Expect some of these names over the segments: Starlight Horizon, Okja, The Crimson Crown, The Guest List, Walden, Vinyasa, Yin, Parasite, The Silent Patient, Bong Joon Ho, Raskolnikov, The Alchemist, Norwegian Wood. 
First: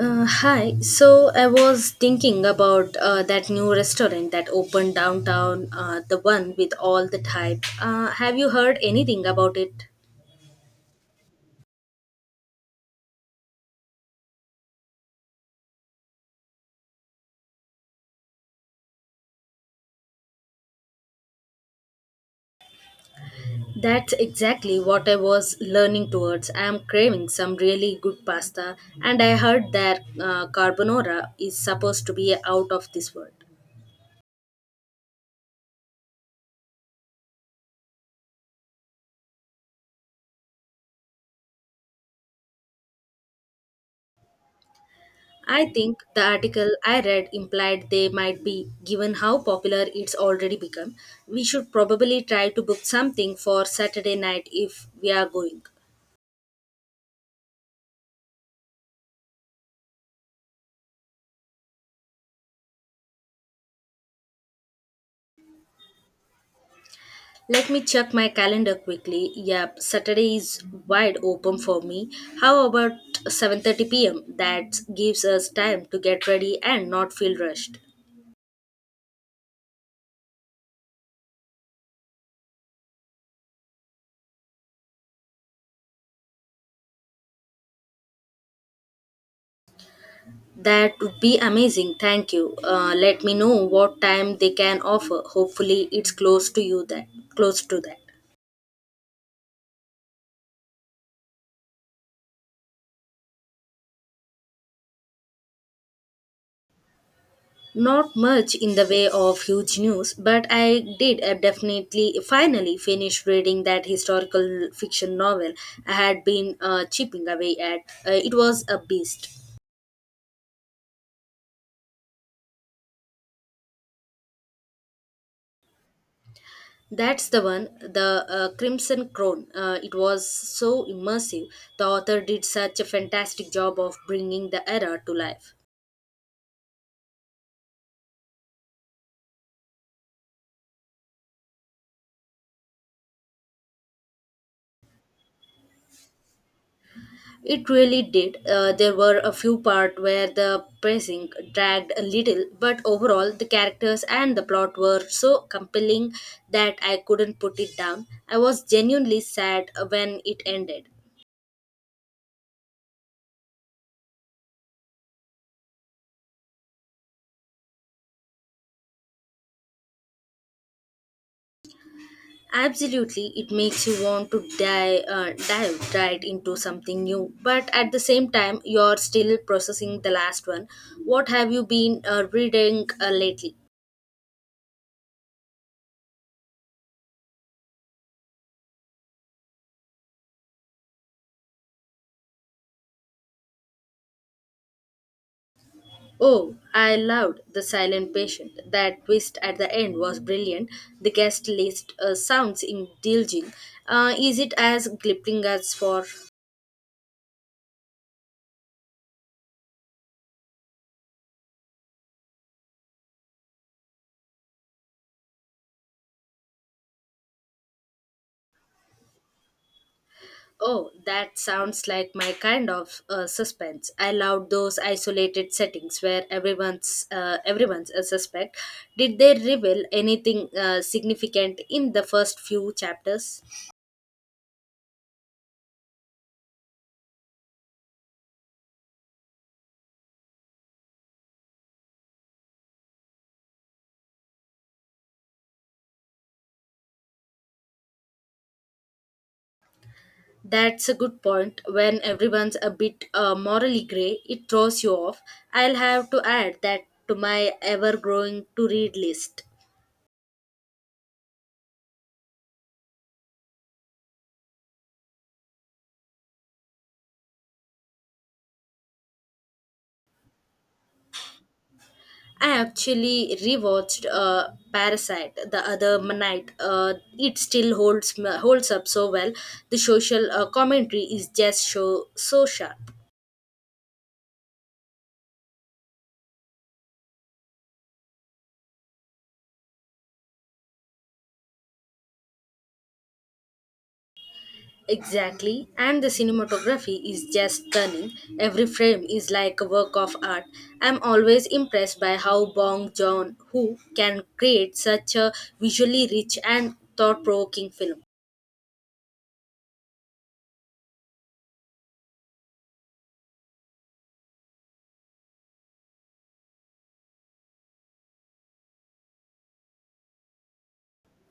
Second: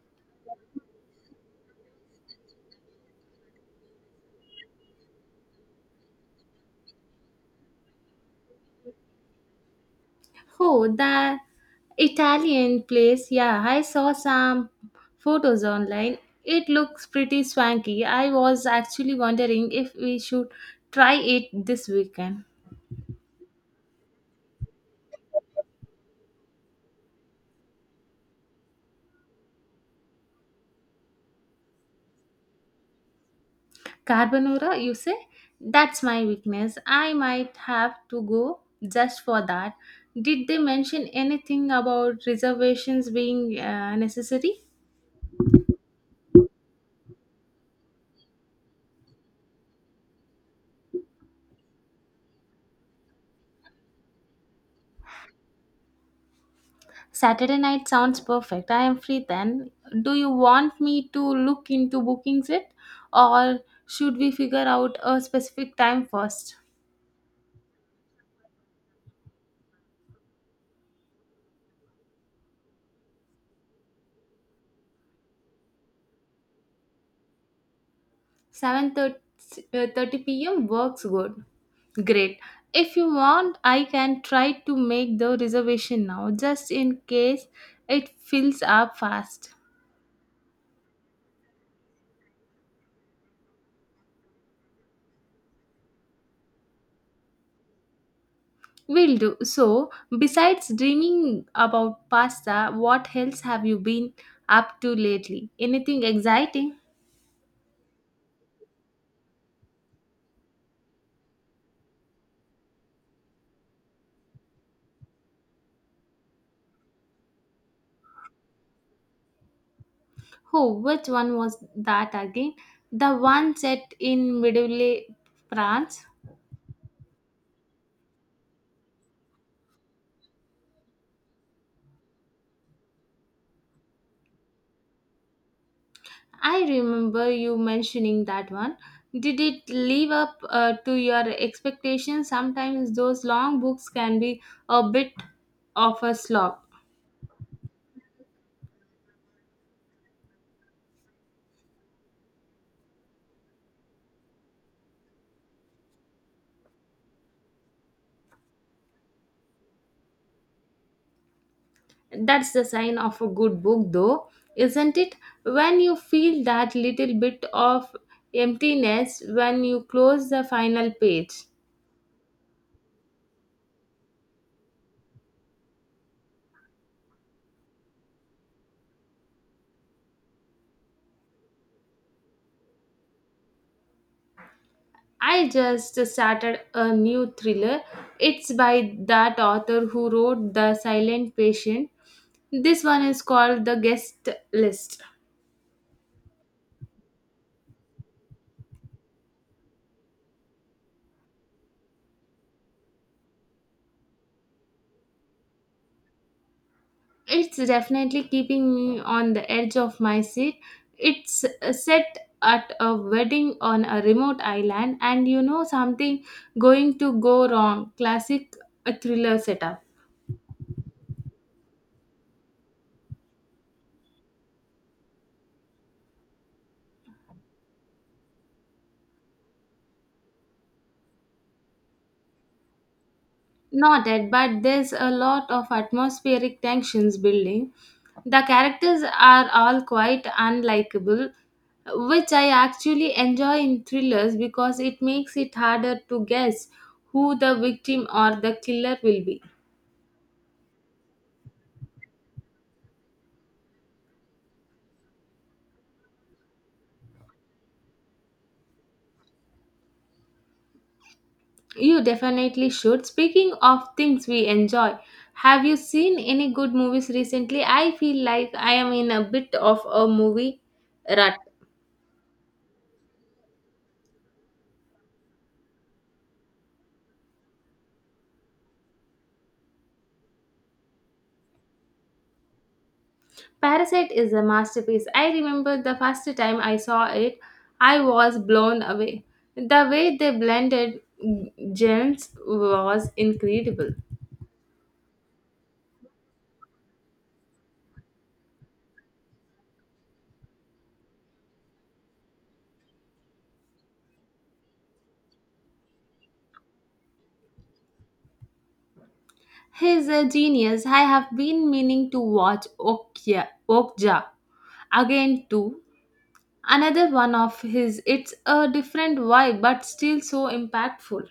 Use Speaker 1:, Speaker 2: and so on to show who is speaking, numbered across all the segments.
Speaker 1: Hi. So I was thinking about that new restaurant that opened downtown, the one with all the type. Have you heard anything about it?
Speaker 2: Oh, that Italian place. Yeah, I saw some photos online. It looks pretty swanky. I was actually wondering if we should try it this weekend.
Speaker 1: That's exactly what I was learning towards. I am craving some really good pasta, and I heard that carbonara is supposed to be out of this world.
Speaker 2: Carbonara, you say? That's my weakness. I might have to go just for that. Did they mention anything about reservations being necessary?
Speaker 1: I think the article I read implied they might be, given how popular it's already become. We should probably try to book something for Saturday night if we are going.
Speaker 2: Saturday night sounds perfect. I am free then. Do you want me to look into booking it or should we figure out a specific time first?
Speaker 1: Let me check my calendar quickly. Yep, Saturday is wide open for me. How about 7:30 p.m.? That gives us time to get ready and not feel rushed.
Speaker 2: 7:30 p.m. works good. Great. If you want, I can try to make the reservation now just in case it fills up fast.
Speaker 1: That would be amazing. Thank you. Let me know what time they can offer. Hopefully, it's close to you that close to that.
Speaker 2: Will do. So, besides dreaming about pasta, what else have you been up to lately? Anything exciting?
Speaker 1: Not much in the way of huge news, but I did definitely finally finish reading that historical fiction novel I had been chipping away at. It was a beast.
Speaker 2: Oh, which one was that again? The one set in medieval France.
Speaker 1: That's the one, the Crimson Crown. It was so immersive. The author did such a fantastic job of bringing the era to life.
Speaker 2: I remember you mentioning that one. Did it live up to your expectations? Sometimes those long books can be a bit of a slog.
Speaker 1: It really did. There were a few parts where the pacing dragged a little, but overall, the characters and the plot were so compelling that I couldn't put it down. I was genuinely sad when it ended.
Speaker 2: That's the sign of a good book, though, isn't it? When you feel that little bit of emptiness when you close the final page.
Speaker 1: Absolutely, it makes you want to dive right into something new, but at the same time, you're still processing the last one. What have you been reading lately?
Speaker 2: I just started a new thriller. It's by that author who wrote The Silent Patient. This one is called The Guest List.
Speaker 1: Oh, I loved The Silent Patient. That twist at the end was brilliant. The guest list sounds indulging. Is it as gripping as for?
Speaker 2: It's definitely keeping me on the edge of my seat. It's set at a wedding on a remote island, and you know something going to go wrong. Classic thriller setup.
Speaker 1: Oh, that sounds like my kind of suspense. I loved those isolated settings where everyone's a suspect. Did they reveal anything significant in the first few chapters?
Speaker 2: Not yet, but there's a lot of atmospheric tensions building. The characters are all quite unlikable, which I actually enjoy in thrillers because it makes it harder to guess who the victim or the killer will be.
Speaker 1: That's a good point. When everyone's a bit morally grey, it throws you off. I'll have to add that to my ever growing to read list.
Speaker 2: You definitely should. Speaking of things we enjoy, have you seen any good movies recently? I feel like I am in a bit of a movie rut.
Speaker 1: I actually rewatched Parasite the other night. It still holds up so well. The social commentary is just so sharp.
Speaker 2: Parasite is a masterpiece. I remember the first time I saw it, I was blown away. The way they blended genres was incredible.
Speaker 1: Exactly, and the cinematography is just stunning. Every frame is like a work of art. I'm always impressed by how Bong Joon Ho can create such a visually rich and thought-provoking film.
Speaker 2: He's a genius. I have been meaning to watch Okja again too. Another one of his. It's a different vibe but still so impactful.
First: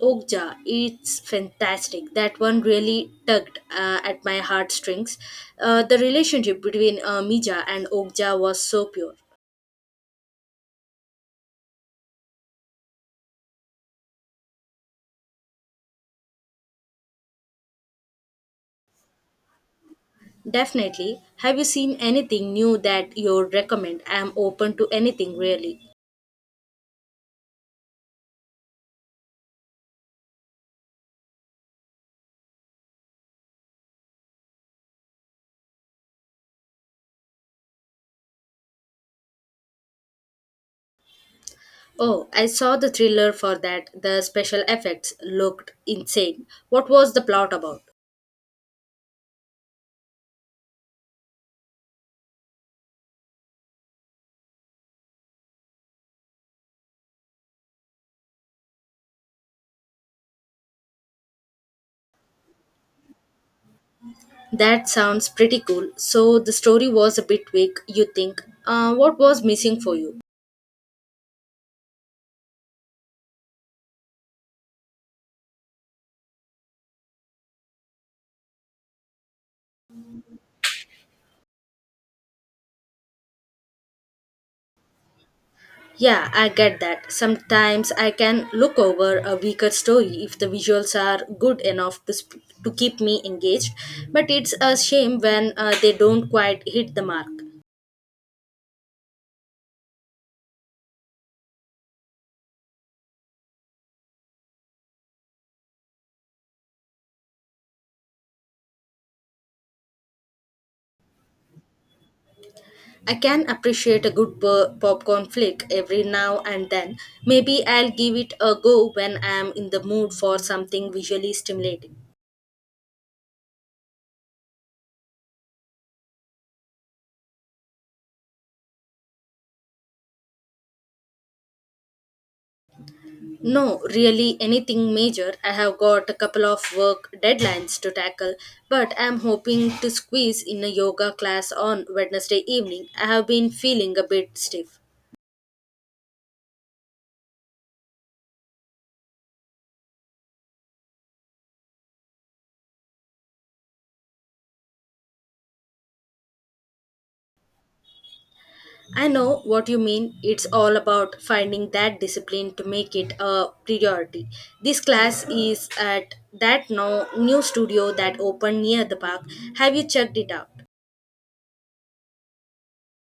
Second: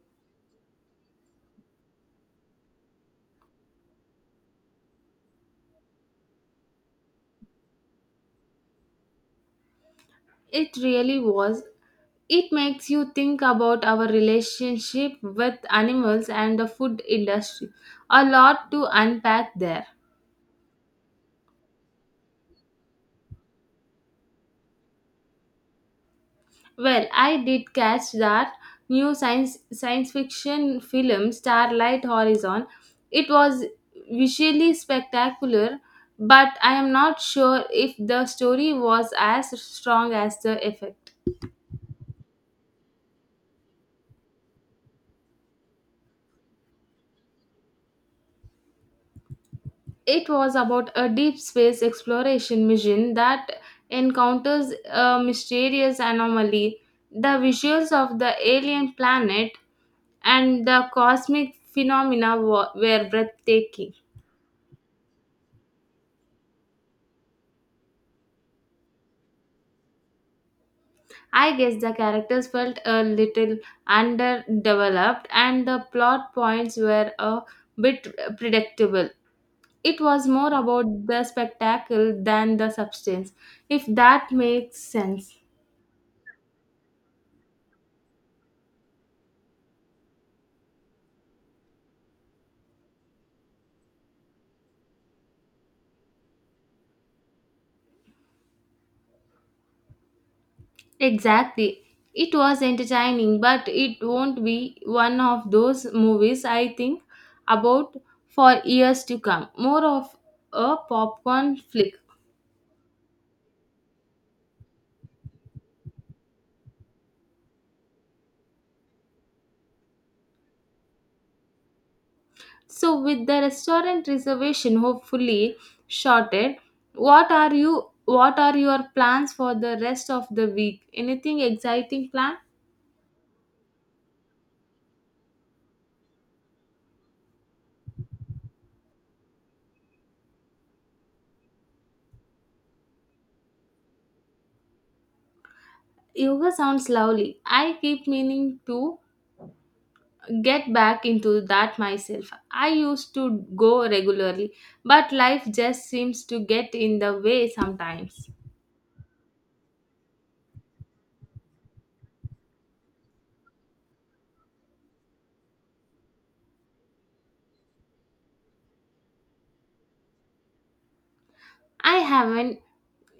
Speaker 1: Okja, it's fantastic. That one really tugged at my heartstrings. The relationship between Mija and Okja was so pure.
Speaker 2: It really was. It makes you think about our relationship with animals and the food industry. A lot to unpack there.
Speaker 1: Definitely. Have you seen anything new that you'd recommend? I'm open to anything really.
Speaker 2: Well, I did catch that new science fiction film Starlight Horizon. It was visually spectacular, but I am not sure if the story was as strong as the effect.
Speaker 1: Oh, I saw the thriller for that. The special effects looked insane. What was the plot about?
Speaker 2: It was about a deep space exploration mission that encounters a mysterious anomaly. The visuals of the alien planet and the cosmic phenomena were breathtaking.
Speaker 1: That sounds pretty cool. So the story was a bit weak, you think. What was missing for you?
Speaker 2: I guess the characters felt a little underdeveloped and the plot points were a bit predictable. It was more about the spectacle than the substance, if that makes sense.
Speaker 1: Yeah, I get that. Sometimes I can look over a weaker story if the visuals are good enough to keep me engaged, but it's a shame when they don't quite hit the mark.
Speaker 2: Exactly. It was entertaining, but it won't be one of those movies I think about for years to come. More of a popcorn flick.
Speaker 1: I can appreciate a good popcorn flick every now and then. Maybe I'll give it a go when I'm in the mood for something visually stimulating.
Speaker 2: So, with the restaurant reservation hopefully shorted, What are your plans for the rest of the week? Anything exciting planned?
Speaker 1: No, really anything major. I have got a couple of work deadlines to tackle, but I'm hoping to squeeze in a yoga class on Wednesday evening. I have been feeling a bit stiff.
Speaker 2: Yoga sounds lovely. I keep meaning to get back into that myself. I used to go regularly, but life just seems to get in the way sometimes.
Speaker 1: I know what you mean. It's all about finding that discipline to make it a priority. This class is at that no, new studio that opened near the park. Have you checked it out?
Speaker 2: I haven't.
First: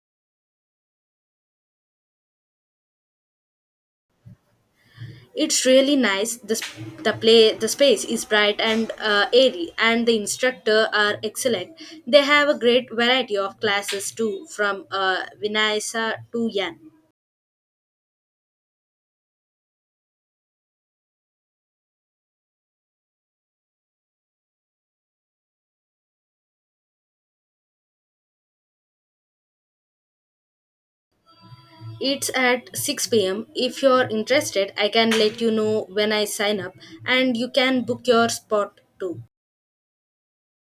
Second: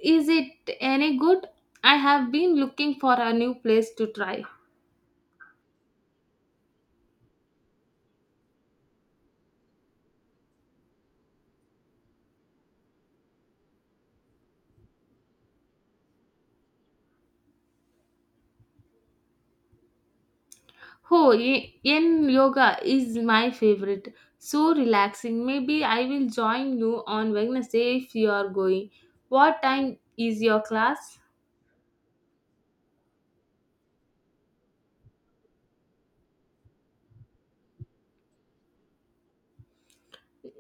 Speaker 2: Is it any good? I have been looking for a new place to try.
Speaker 1: It's really nice. The, sp- the play the space is bright and airy, and the instructor are excellent. They have a great variety of classes too, from Vinayasa to Yan.
Speaker 2: Oh, yin yoga is my favorite. So relaxing. Maybe I will join you on Wednesday if you are going. What time is your class?
Speaker 1: It's at 6 pm. If you're interested, I can let you know when I sign up and you can book your spot too.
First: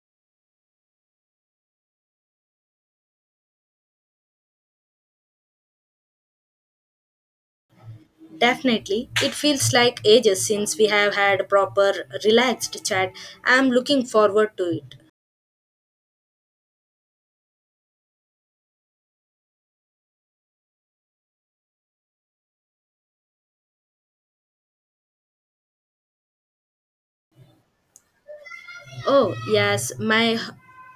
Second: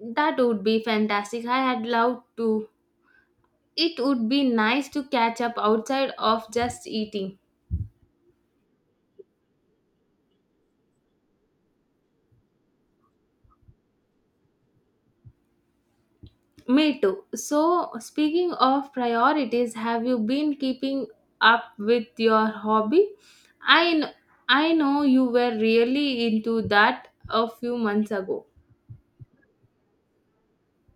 Speaker 2: That would be fantastic. I had loved to. It would be nice to catch up outside of just eating.
Speaker 1: Definitely. It feels like ages since we have had a proper, relaxed chat. I'm looking forward to it.
Speaker 2: Me too. So, speaking of priorities, have you been keeping up with your hobby? I, kn- I know you were really into that a few months ago.
Speaker 1: Oh, yes, my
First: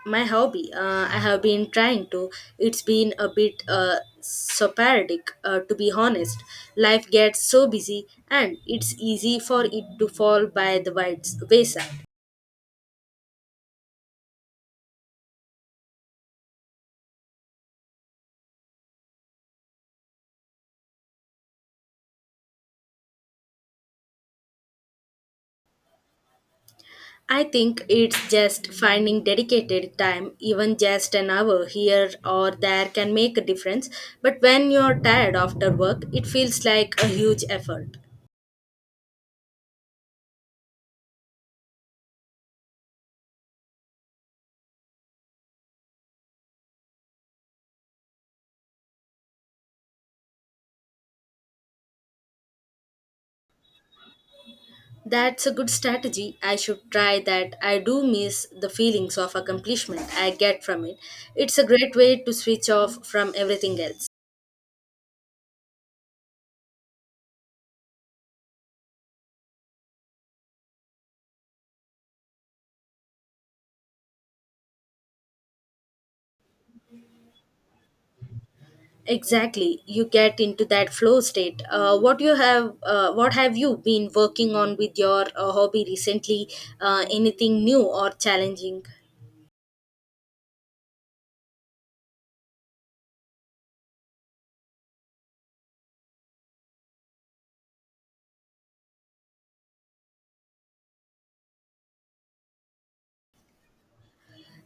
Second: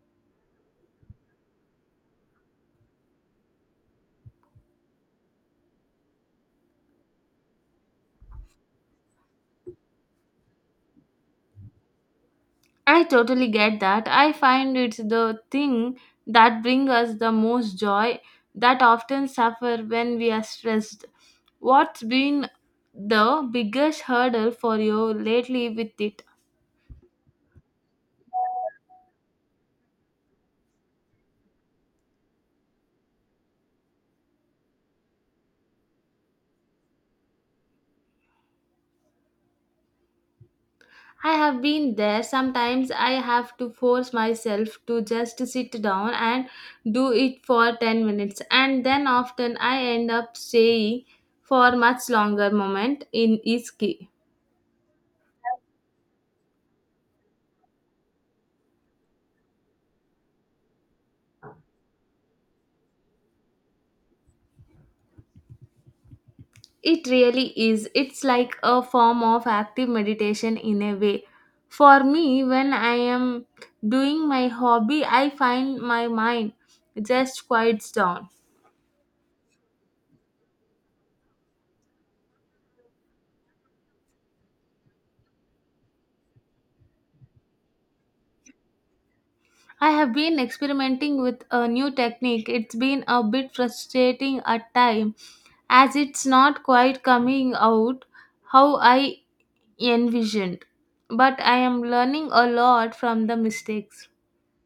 Speaker 1: my hobby. I have been trying to. It's been a bit sporadic, to be honest. Life gets so busy, and it's easy for it to fall by the wayside.
Speaker 2: I totally get that. I find it's the thing that brings us the most joy that often suffer when we are stressed. What's been the biggest hurdle for you lately with it?
Speaker 1: I think it's just finding dedicated time, even just an hour here or there can make a difference. But when you're tired after work, it feels like a huge effort.
Speaker 2: I have been there. Sometimes I have to force myself to just sit down and do it for 10 minutes, and then often I end up staying for much longer moment in each key.
Speaker 1: That's a good strategy. I should try that. I do miss the feelings of accomplishment I get from it. It's a great way to switch off from everything else.
Speaker 2: It really is. It's like a form of active meditation in a way. For me, when I am doing my hobby, I find my mind just quiets down.
Speaker 1: Exactly, you get into that flow state. What have you been working on with your hobby recently? Anything new or challenging?
Speaker 2: I have been experimenting with a new technique. It's been a bit frustrating at time as it's not quite coming out how I envisioned. But I am learning a lot from the mistakes.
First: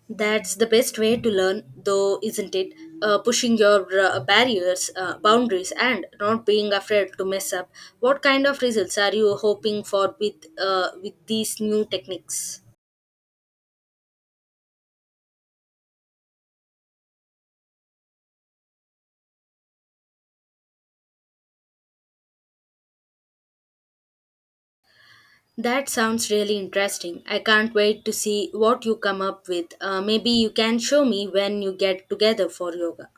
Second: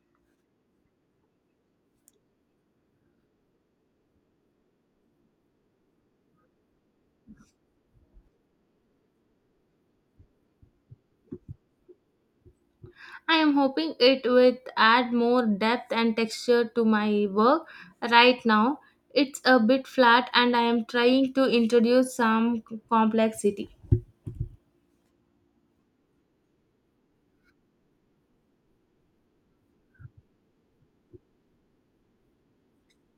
Speaker 1: That's the best way to learn, though, isn't it? Pushing your boundaries, and not being afraid to mess up. What kind of results are you hoping for with these new techniques?
Speaker 2: I am hoping it will add more depth and texture to my work. Right now, it's a bit flat and I am trying to introduce some complexity.
Speaker 1: That sounds really interesting. I can't wait to see what you come up with. Maybe you can show me when you get together for yoga.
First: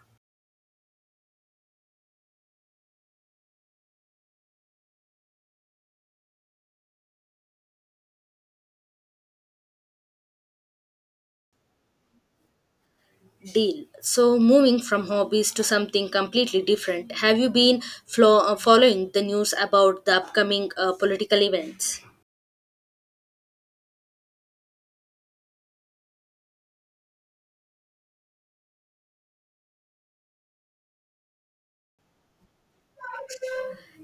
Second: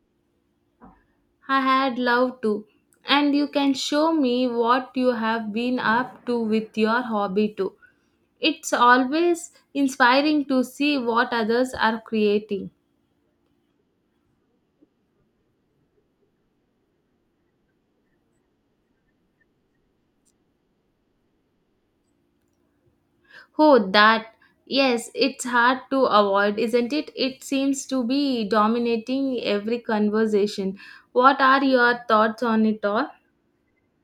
Speaker 2: I had loved to. And you can show me what you have been up to with your hobby too. It's always inspiring to see what others are creating.
Speaker 1: Deal. So, moving from hobbies to something completely different, have you been following the news about the upcoming political events?
Speaker 2: Oh, that. Yes, it's hard to avoid, isn't it? It seems to be dominating every conversation. What are your thoughts on it all?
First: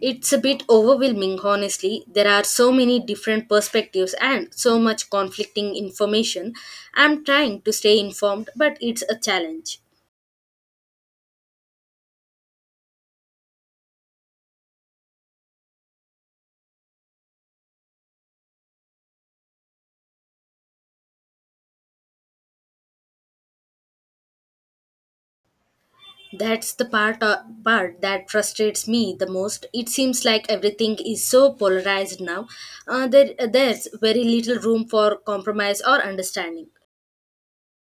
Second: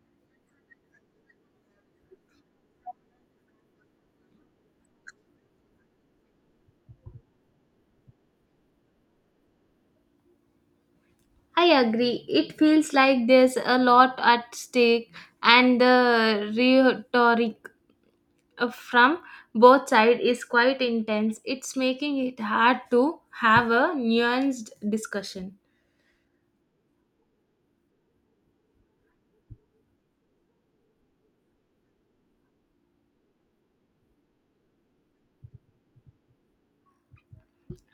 Speaker 1: It's a bit overwhelming, honestly. There are so many different perspectives and so much conflicting information. I'm trying to stay informed, but it's a challenge.
Speaker 2: I agree. It feels like there's a lot at stake and the rhetoric from both sides is quite intense. It's making it hard to have a nuanced discussion.
Speaker 1: That's the part that frustrates me the most. It seems like everything is so polarized now. There's very little room for compromise or understanding.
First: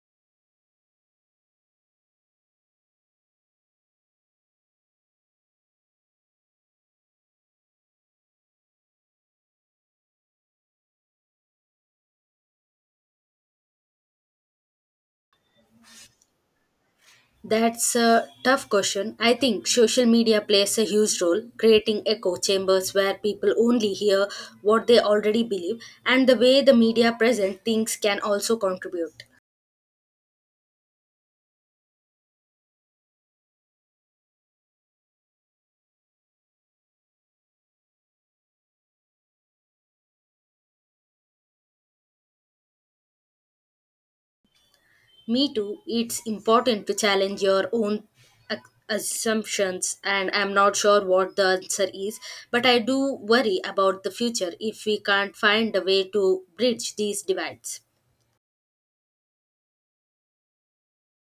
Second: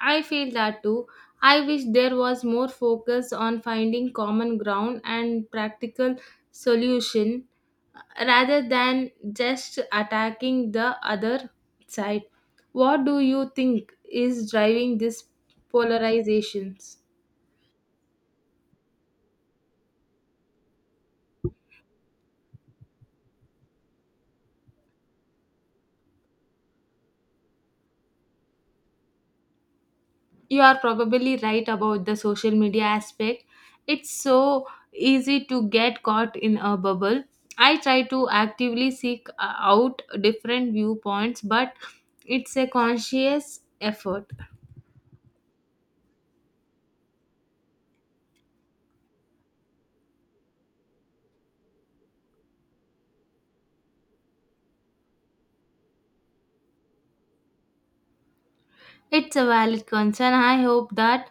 Speaker 2: I feel that too. I wish there was more focus on finding common ground and practical solution rather than just attacking the other side. What do you think is driving these polarizations?
Speaker 1: That's a tough question. I think social media plays a huge role, creating echo chambers where people only hear what they already believe, and the way the media present things can also contribute.
Speaker 2: You are probably right about the social media aspect. It's so easy to get caught in a bubble. I try to actively seek out different viewpoints, but it's a conscious effort.
Speaker 1: Me too, it's important to challenge your own ac- assumptions, and I'm not sure what the answer is, but I do worry about the future if we can't find a way to bridge these divides.
Speaker 2: It's a valid concern. I hope that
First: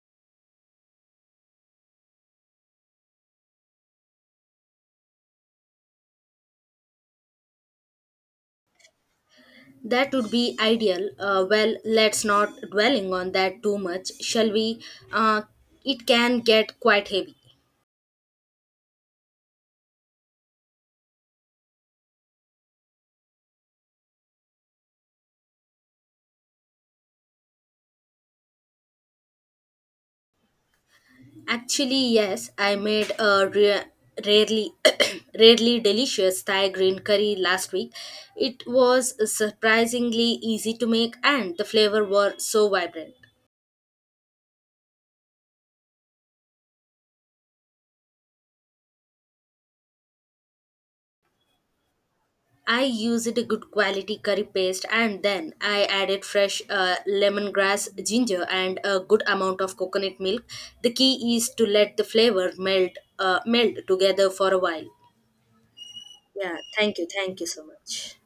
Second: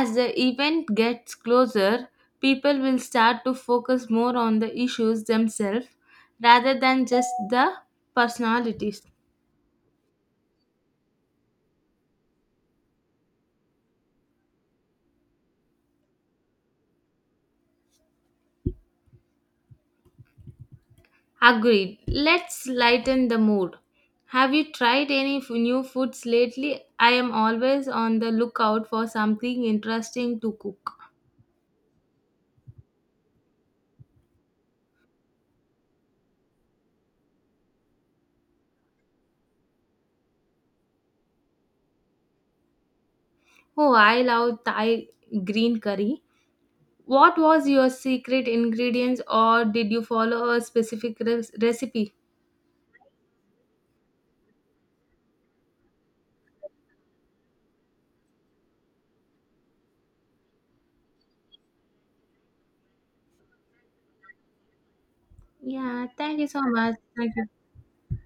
Speaker 2: as the event gets closer, people will start to focus more on the issues themselves rather than just the personalities.
Speaker 1: That would be ideal. Well, let's not dwelling on that too much, shall we? Uh, it can get quite heavy.
Speaker 2: Agreed. Let's lighten the mood. Have you tried any new foods lately? I am always on the lookout for something interesting to cook.
Speaker 1: Actually, yes, I made a rarely rarely delicious Thai green curry last week. It was surprisingly easy to make and the flavor were so vibrant.
Speaker 2: Oh, I love Thai green curry. What was your secret ingredients or did you follow a specific recipe?
Speaker 1: I used a good quality curry paste and then I added fresh lemongrass, ginger and a good amount of coconut milk. The key is to let the flavor melt together for a while.
Speaker 2: Yeah, thank you
Speaker 1: Yeah,
Speaker 2: so much.
Speaker 1: thank you.
Speaker 2: Thank
Speaker 1: Thank you
Speaker 2: you.
Speaker 1: so much.